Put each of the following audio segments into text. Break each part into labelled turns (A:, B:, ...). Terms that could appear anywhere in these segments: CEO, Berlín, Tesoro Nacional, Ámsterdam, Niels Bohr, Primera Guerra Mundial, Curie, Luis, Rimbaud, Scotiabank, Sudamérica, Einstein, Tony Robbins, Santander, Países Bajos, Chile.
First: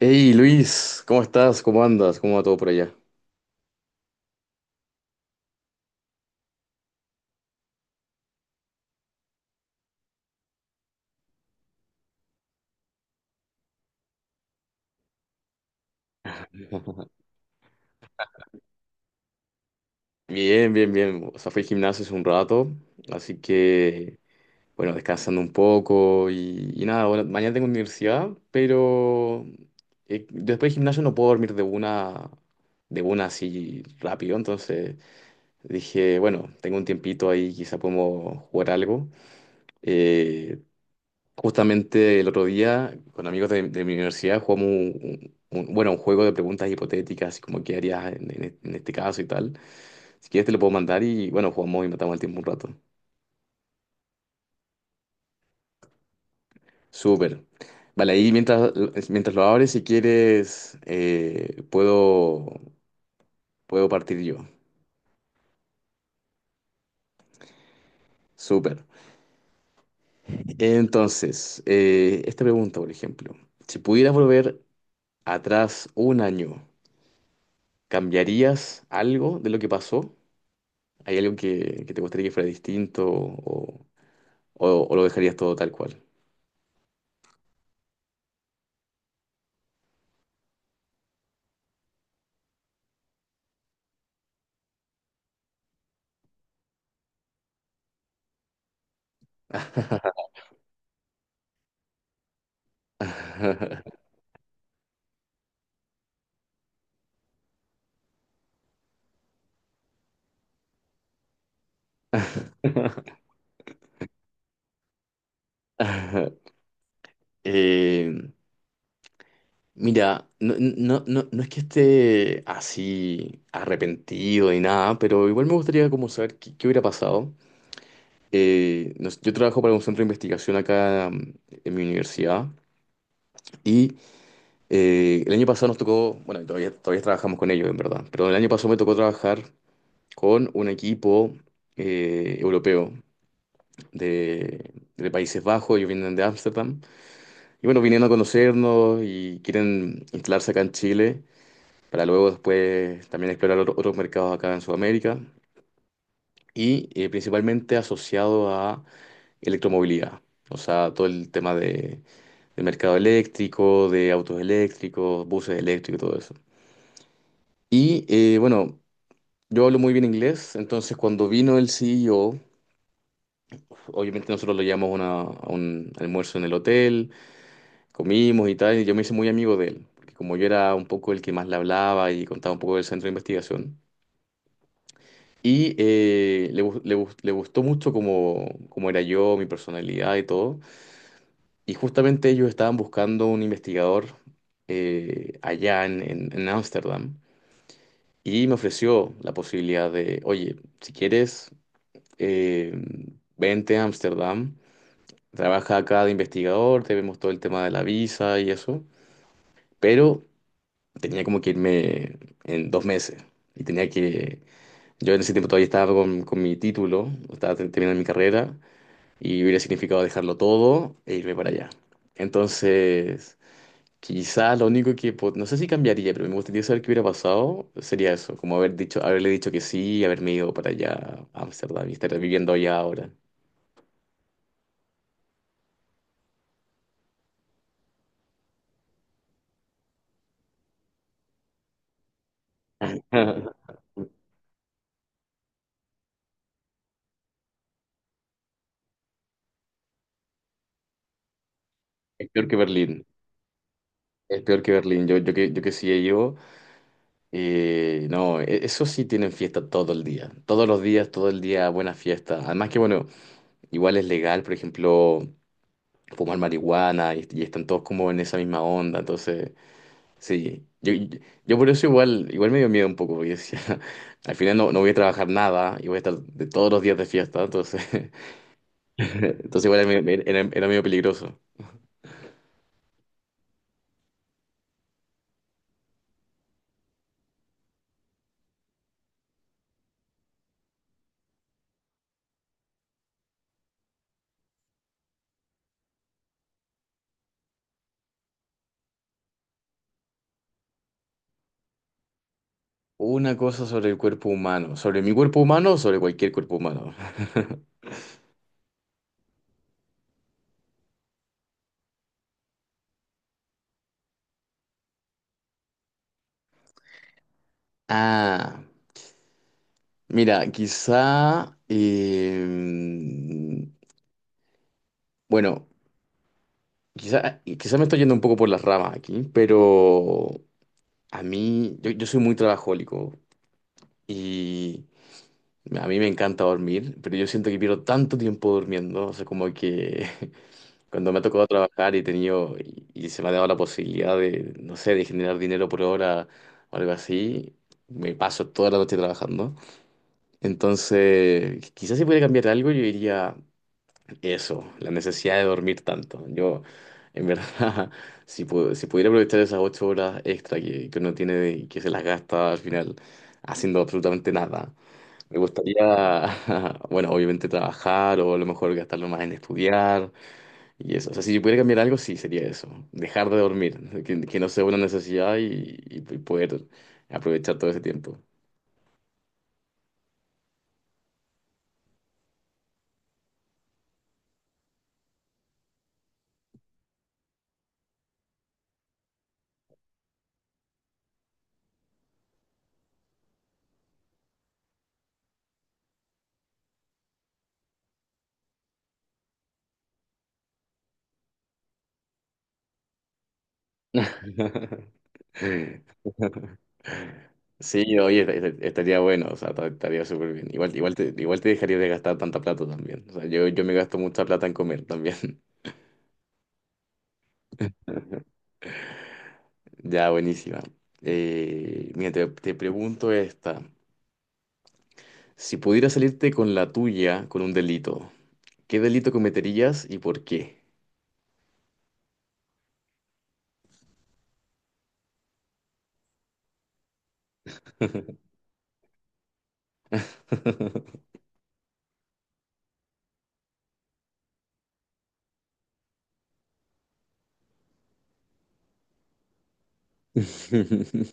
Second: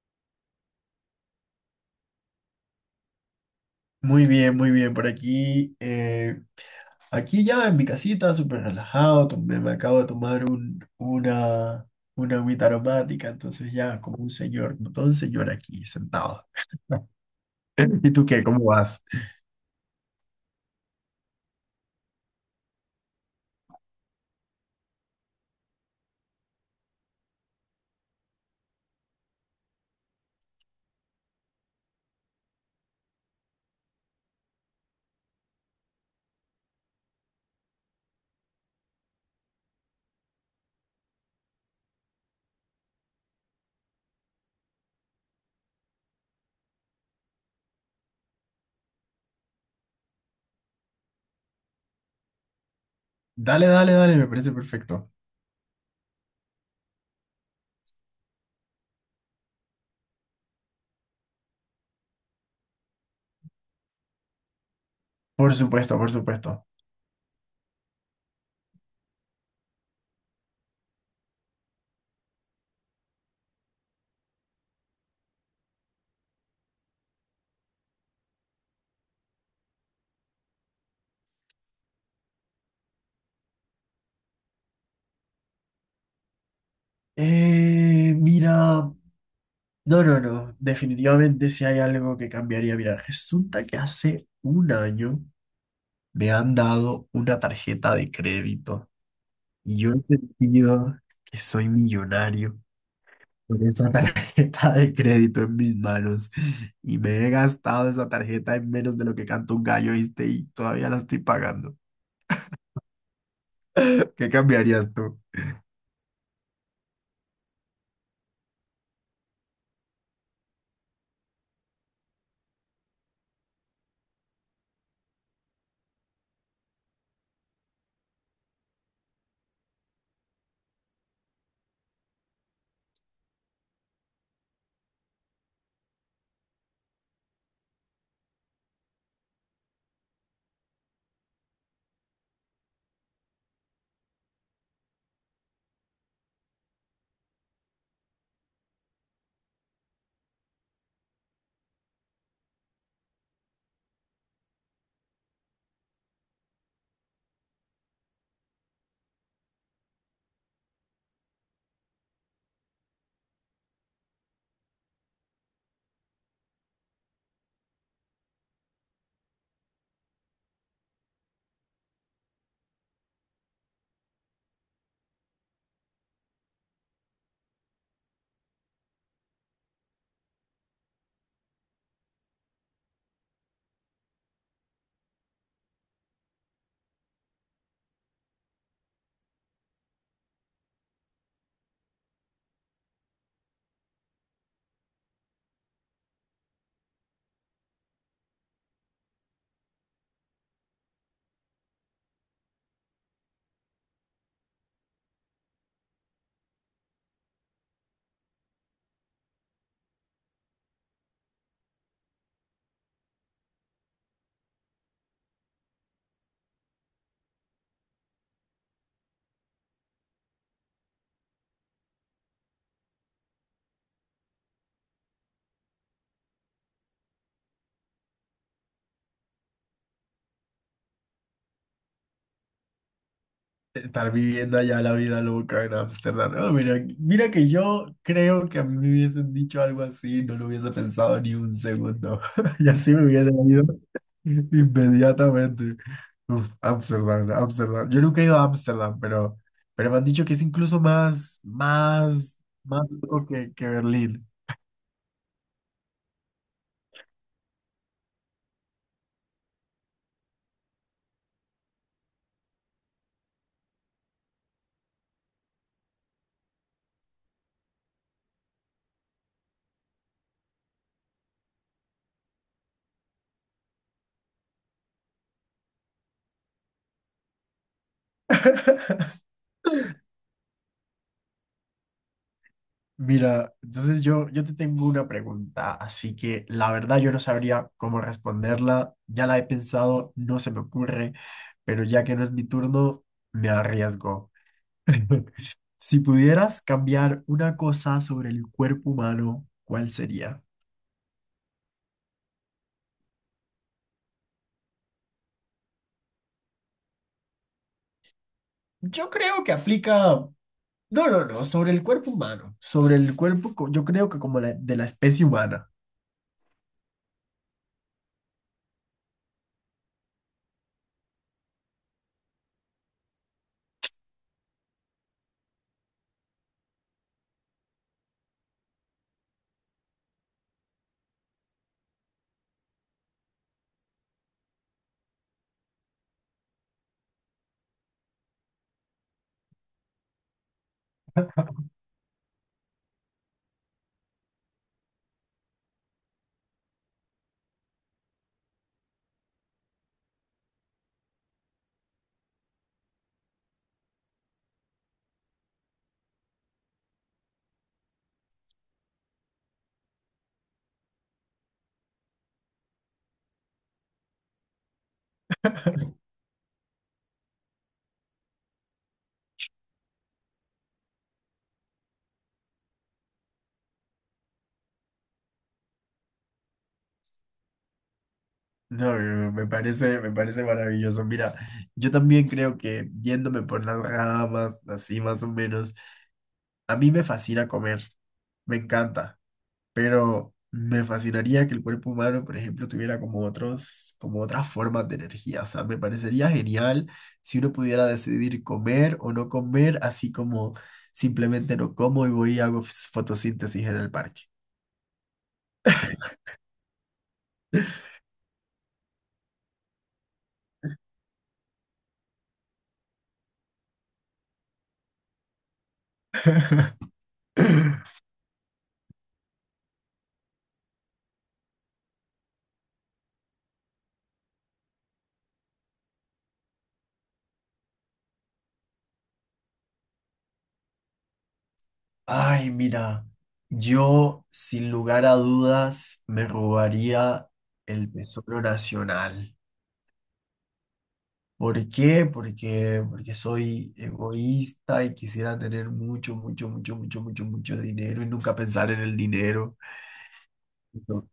A: Hey Luis, ¿cómo estás? ¿Cómo andas? ¿Cómo va todo por allá?
B: Muy bien, muy bien. Por aquí, aquí ya en mi casita, súper relajado. Me acabo de tomar una agüita aromática, entonces ya como un señor, como todo un señor aquí sentado. ¿Y tú qué? ¿Cómo vas?
A: Bien, bien, bien. O sea, fui al gimnasio hace un rato, así que, bueno, descansando un poco y nada, ahora- mañana tengo universidad, pero después del gimnasio no puedo dormir de una así rápido, entonces dije, bueno, tengo un tiempito ahí, quizá podemos jugar algo. Eh, Justamente el otro día, con amigos de mi universidad, jugamos bueno, un juego de preguntas hipotéticas, así como qué harías en este caso y tal. Si quieres te lo puedo mandar y bueno, jugamos y matamos el tiempo un rato.
B: Dale, dale, dale, me parece perfecto.
A: Súper. Vale, ahí mientras, mientras lo abres, si quieres, puedo partir yo.
B: Por supuesto, por supuesto.
A: Súper. Entonces, esta pregunta, por ejemplo, si pudieras volver atrás un año, ¿cambiarías algo de lo que pasó? ¿Hay algo que te gustaría que fuera distinto o lo dejarías todo tal cual?
B: Mira, no, no, no. Definitivamente si hay algo que cambiaría. Mira, resulta que hace un año me han dado una tarjeta de crédito. Y yo he sentido que soy millonario con esa tarjeta de crédito en mis manos. Y me he gastado esa tarjeta en menos de lo que canta un gallo, ¿viste? Y todavía la estoy pagando. ¿Qué cambiarías tú?
A: Eh, mira, no, no, no, no es que esté así arrepentido ni nada, pero igual me gustaría como saber qué hubiera pasado. Nos- yo trabajo para un centro de investigación acá en mi universidad y el año pasado nos tocó, bueno, y todavía, todavía trabajamos con ellos en verdad, pero el año pasado me tocó trabajar con un equipo europeo de Países Bajos, ellos vienen de Ámsterdam. Y bueno, vinieron a conocernos y quieren instalarse acá en Chile para luego después también explorar otro- otros mercados acá en Sudamérica y principalmente asociado a electromovilidad. O sea, todo el tema de mercado eléctrico, de autos eléctricos, buses eléctricos, todo eso. Y bueno, yo hablo muy bien inglés, entonces cuando vino el CEO, obviamente nosotros lo llamamos a una- a un almuerzo en el hotel. Comimos y tal, y yo me hice muy amigo de él, porque como yo era un poco el que más le hablaba y contaba un poco del centro de investigación. Y gu- le gus- le gustó mucho como, como era yo, mi personalidad y todo. Y justamente ellos estaban buscando un investigador allá en Ámsterdam. Y me ofreció la posibilidad de, oye, si quieres, eh, vente a Ámsterdam, trabaja acá de investigador, te vemos todo el tema de la visa y eso. Pero tenía como que irme en dos meses y tenía que, yo en ese tiempo todavía estaba con mi título, estaba te- terminando mi carrera y hubiera significado dejarlo todo e irme para allá. Entonces, quizás lo único que, po- no sé si cambiaría, pero me gustaría saber qué hubiera pasado, sería eso, como haber dicho, haberle dicho que sí y haberme ido para allá a Ámsterdam y estar viviendo allá ahora.
B: Estar viviendo allá la vida loca en Ámsterdam. Ah, mira, mira que yo creo que a mí me hubiesen dicho algo así, no lo hubiese pensado ni un segundo. Y así me hubiera ido inmediatamente. Uf, Ámsterdam, Ámsterdam. Yo nunca he ido a Ámsterdam, pero me han dicho que es incluso más,
A: Es
B: más,
A: peor que
B: más
A: Berlín,
B: loco que Berlín.
A: es peor que Berlín, yo que sí he ido. No, e- eso sí tienen fiesta todo el día. Todos los días, todo el día, buena fiesta. Además que, bueno, igual es legal, por ejemplo, fumar marihuana y están todos como en esa misma onda. Entonces, sí. Yo por eso igual, igual me dio miedo un poco, porque decía, al final no, no voy a trabajar nada y voy a estar de todos los días de fiesta. Entonces, entonces igual era, medio- era, era medio peligroso.
B: Mira, entonces yo te tengo una pregunta, así que la verdad yo no sabría cómo responderla, ya la he pensado, no se me ocurre, pero ya que no es mi turno, me arriesgo. Si pudieras cambiar una cosa sobre el cuerpo humano, ¿cuál sería?
A: Una cosa sobre el cuerpo humano. ¿Sobre mi cuerpo humano o sobre cualquier cuerpo humano?
B: Yo creo que aplica, no, no, no, sobre el cuerpo humano, sobre el cuerpo, yo creo que como de la especie humana.
A: Ah. Mira, quizá, bueno, quizá, quizá me estoy yendo un poco por las ramas aquí, pero a mí, yo soy muy trabajólico y a mí me encanta dormir, pero yo siento que pierdo tanto tiempo durmiendo, o sea, como que cuando me ha tocado trabajar y he tenido, y se me ha dado la posibilidad de, no sé, de generar dinero por hora o algo así, me paso toda la noche trabajando. Entonces, quizás si pudiera cambiar algo, yo diría... Eso, la necesidad de dormir tanto. Yo, en verdad, si, pu- si pudiera aprovechar esas ocho horas extra que uno tiene y que se las gasta al final haciendo absolutamente nada, me gustaría, bueno, obviamente trabajar o a lo mejor gastarlo más en estudiar y eso. O sea, si yo pudiera cambiar algo, sí, sería eso. Dejar de dormir, que no sea una necesidad y poder aprovechar todo ese tiempo.
B: No, me parece, me parece maravilloso. Mira, yo también creo que yéndome por las ramas, así más o menos, a mí me fascina comer, me encanta, pero me fascinaría que el cuerpo humano, por ejemplo, tuviera como otros, como otras formas de energía. O sea, me parecería genial si uno pudiera decidir comer o no comer, así como simplemente no como y voy y hago fotosíntesis en el parque.
A: Sí, oye, est- est- estaría bueno, o sea, ta- estaría súper bien. Igual, igual te dejaría de gastar tanta plata también. O sea, yo me gasto mucha plata en comer también. Ya, buenísima. Mira, te pregunto esta. Si pudieras salirte con la tuya con un delito, ¿qué delito cometerías y por qué?
B: Ay, mira, yo sin lugar a dudas me robaría el Tesoro Nacional. ¿Por qué? Porque, porque soy egoísta y quisiera tener mucho, mucho, mucho, mucho, mucho, mucho dinero y nunca pensar en el dinero.
A: Sí,
B: Entonces,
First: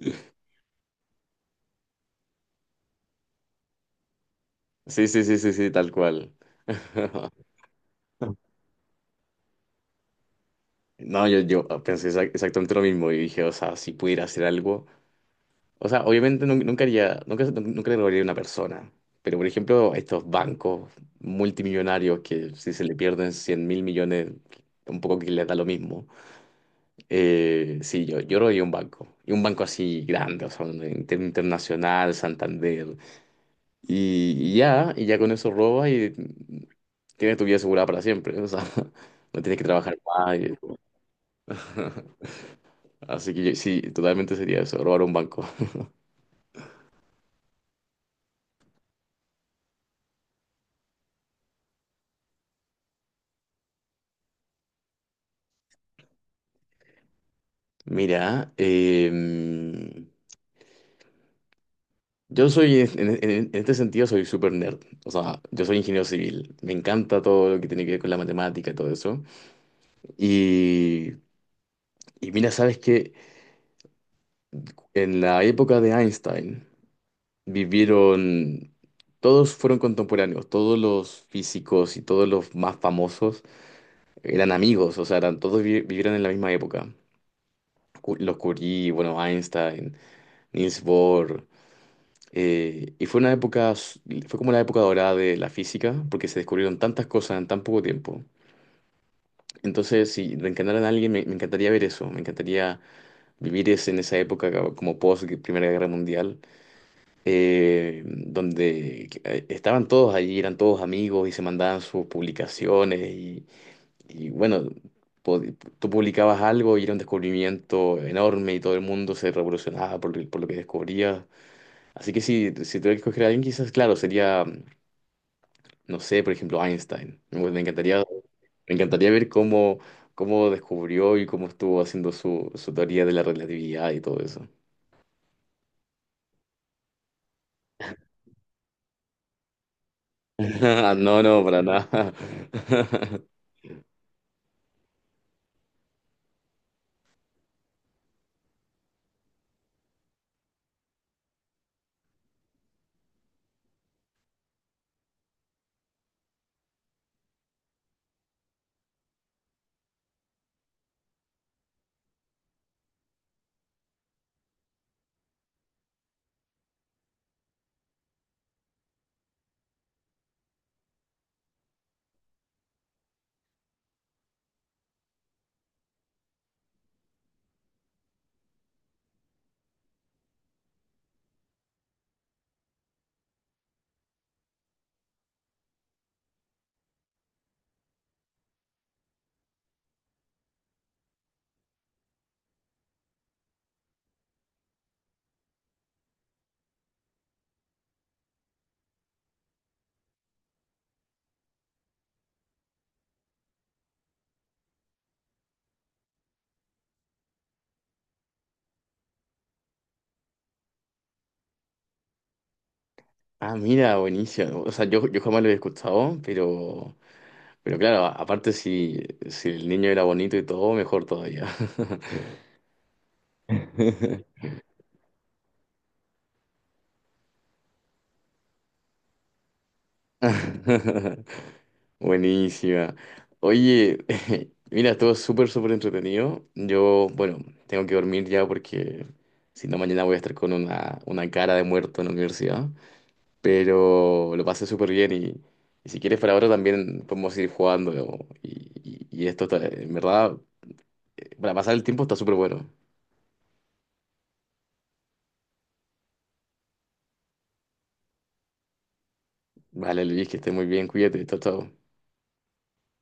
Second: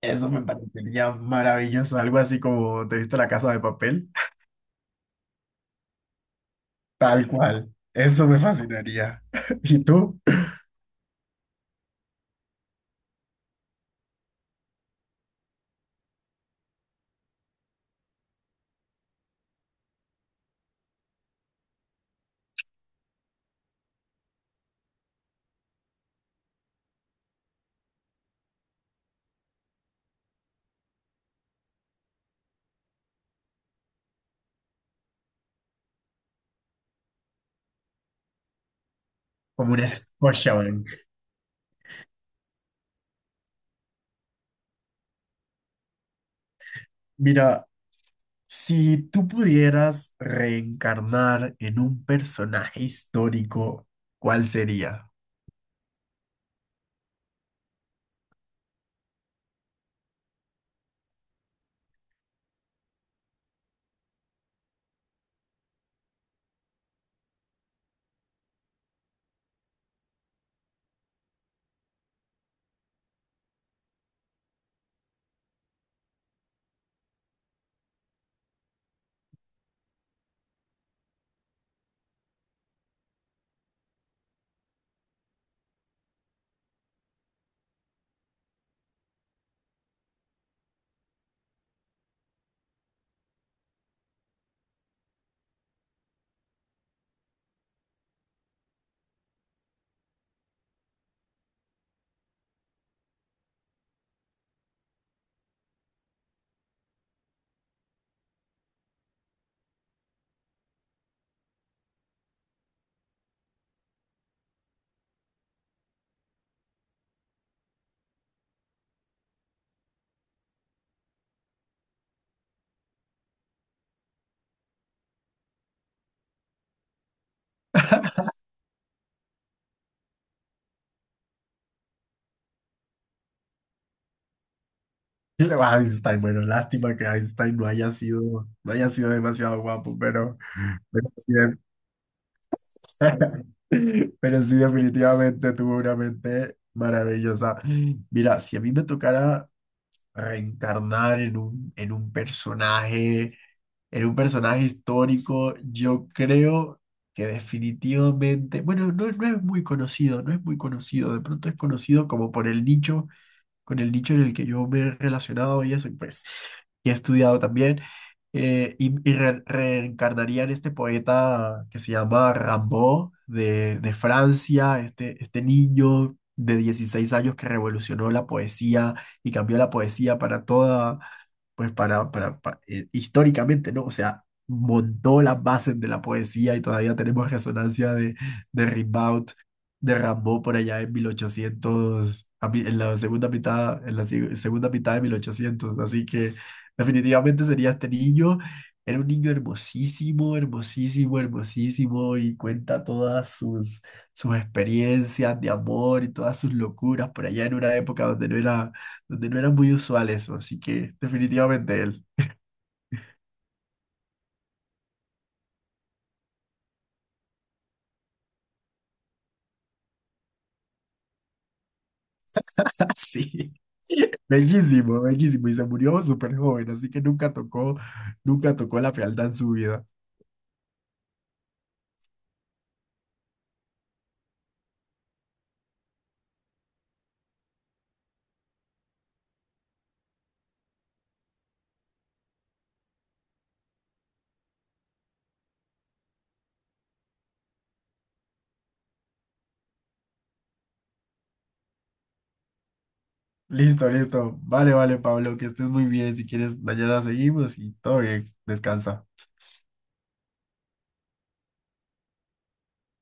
B: eso me parecería maravilloso, algo así como ¿te viste La Casa de Papel?
A: sí, sí, sí, sí, tal cual.
B: Tal cual, eso me fascinaría. ¿Y tú?
A: No, yo ah, pensé exa- exactamente lo mismo y dije, o sea, si pudiera hacer algo. O sea, obviamente nun- nunca haría, nunca, nunca le robaría a una persona. Pero, por ejemplo, a estos bancos multimillonarios que si se le pierden 100 mil millones, un poco que les da lo mismo. Sí, yo robaría un banco. Y un banco así grande, o sea, un inter- internacional, Santander. Y ya, y ya con eso robas y tienes tu vida asegurada para siempre. O sea, no tienes que
B: Como un
A: trabajar más. Y-
B: Scotiabank.
A: Así que yo- sí, totalmente sería eso, robar un banco.
B: Mira, si tú pudieras reencarnar en un personaje histórico, ¿cuál sería?
A: Mira, yo soy, este sentido, soy súper nerd. O sea, yo soy ingeniero civil. Me encanta todo lo que tiene que ver con la matemática y todo eso. Y, y mira, sabes que en la época de Einstein vivieron, todos fueron contemporáneos, todos los físicos y todos los más famosos eran amigos, o sea, eran, todos vi- vivieron en la misma época. Cu- Los Curie, bueno, Einstein, Niels Bohr. Y fue una época, s- fue como la época dorada de la física, porque se descubrieron tantas cosas en tan poco tiempo. Entonces, si reencarnaran a alguien, me encantaría ver eso, me encantaría vivir ese, en esa época ca- como post Primera Guerra Mundial, donde estaban todos allí, eran todos amigos y se mandaban sus publicaciones y bueno, po- tú publicabas algo y era un descubrimiento enorme y todo el mundo se revolucionaba por lo que descubrías. Así que si tuviera que escoger a alguien, quizás, claro, sería. No sé, por ejemplo, Einstein. Me encantaría ver cómo, cómo descubrió y cómo estuvo haciendo su, su teoría de la relatividad y todo eso.
B: Einstein, bueno, lástima que Einstein no haya sido, no haya sido demasiado guapo, pero
A: No,
B: sí,
A: no, para nada.
B: pero sí definitivamente tuvo una mente maravillosa. Mira, si a mí me tocara reencarnar en en un personaje. Era un personaje histórico, yo creo que definitivamente, bueno, no, no es muy conocido, no es muy conocido, de pronto es conocido como por el nicho con el nicho en el que yo me he relacionado y eso, y pues, y he estudiado también. Reencarnaría en este poeta que se llama Rimbaud de Francia, este niño de 16 años que revolucionó la poesía y cambió la poesía para toda, pues históricamente, ¿no? O sea, montó las bases de la poesía y todavía tenemos resonancia de Rimbaud de Rambo por allá en 1800, en la segunda mitad, en la segunda mitad de mil ochocientos. Así que definitivamente sería este niño. Era un niño hermosísimo, hermosísimo, hermosísimo y cuenta todas sus, sus experiencias de amor y todas sus locuras por allá en una época donde no era muy usual eso. Así que definitivamente él.
A: Ah, mira, buenísimo. O sea, yo jamás lo he escuchado, pero claro, a- aparte si, si el niño era bonito y todo, mejor todavía.
B: Sí. Bellísimo, bellísimo. Y se murió súper joven, así que nunca tocó, nunca tocó la fealdad en su vida.
A: Buenísima. Oye, mira, estuvo súper, súper entretenido. Yo, bueno, tengo que dormir ya porque si no, mañana voy a estar con una cara de muerto en la universidad. Pero lo pasé súper bien y si quieres para ahora también podemos ir jugando. ¿No? Y esto, está- en verdad, para pasar el tiempo está súper bueno.
B: Listo, listo. Vale, vale, Pablo, que estés muy bien. Si quieres, mañana seguimos y todo bien. Descansa.
A: Vale, Luis, que estés muy bien, cuídate, chao, chao.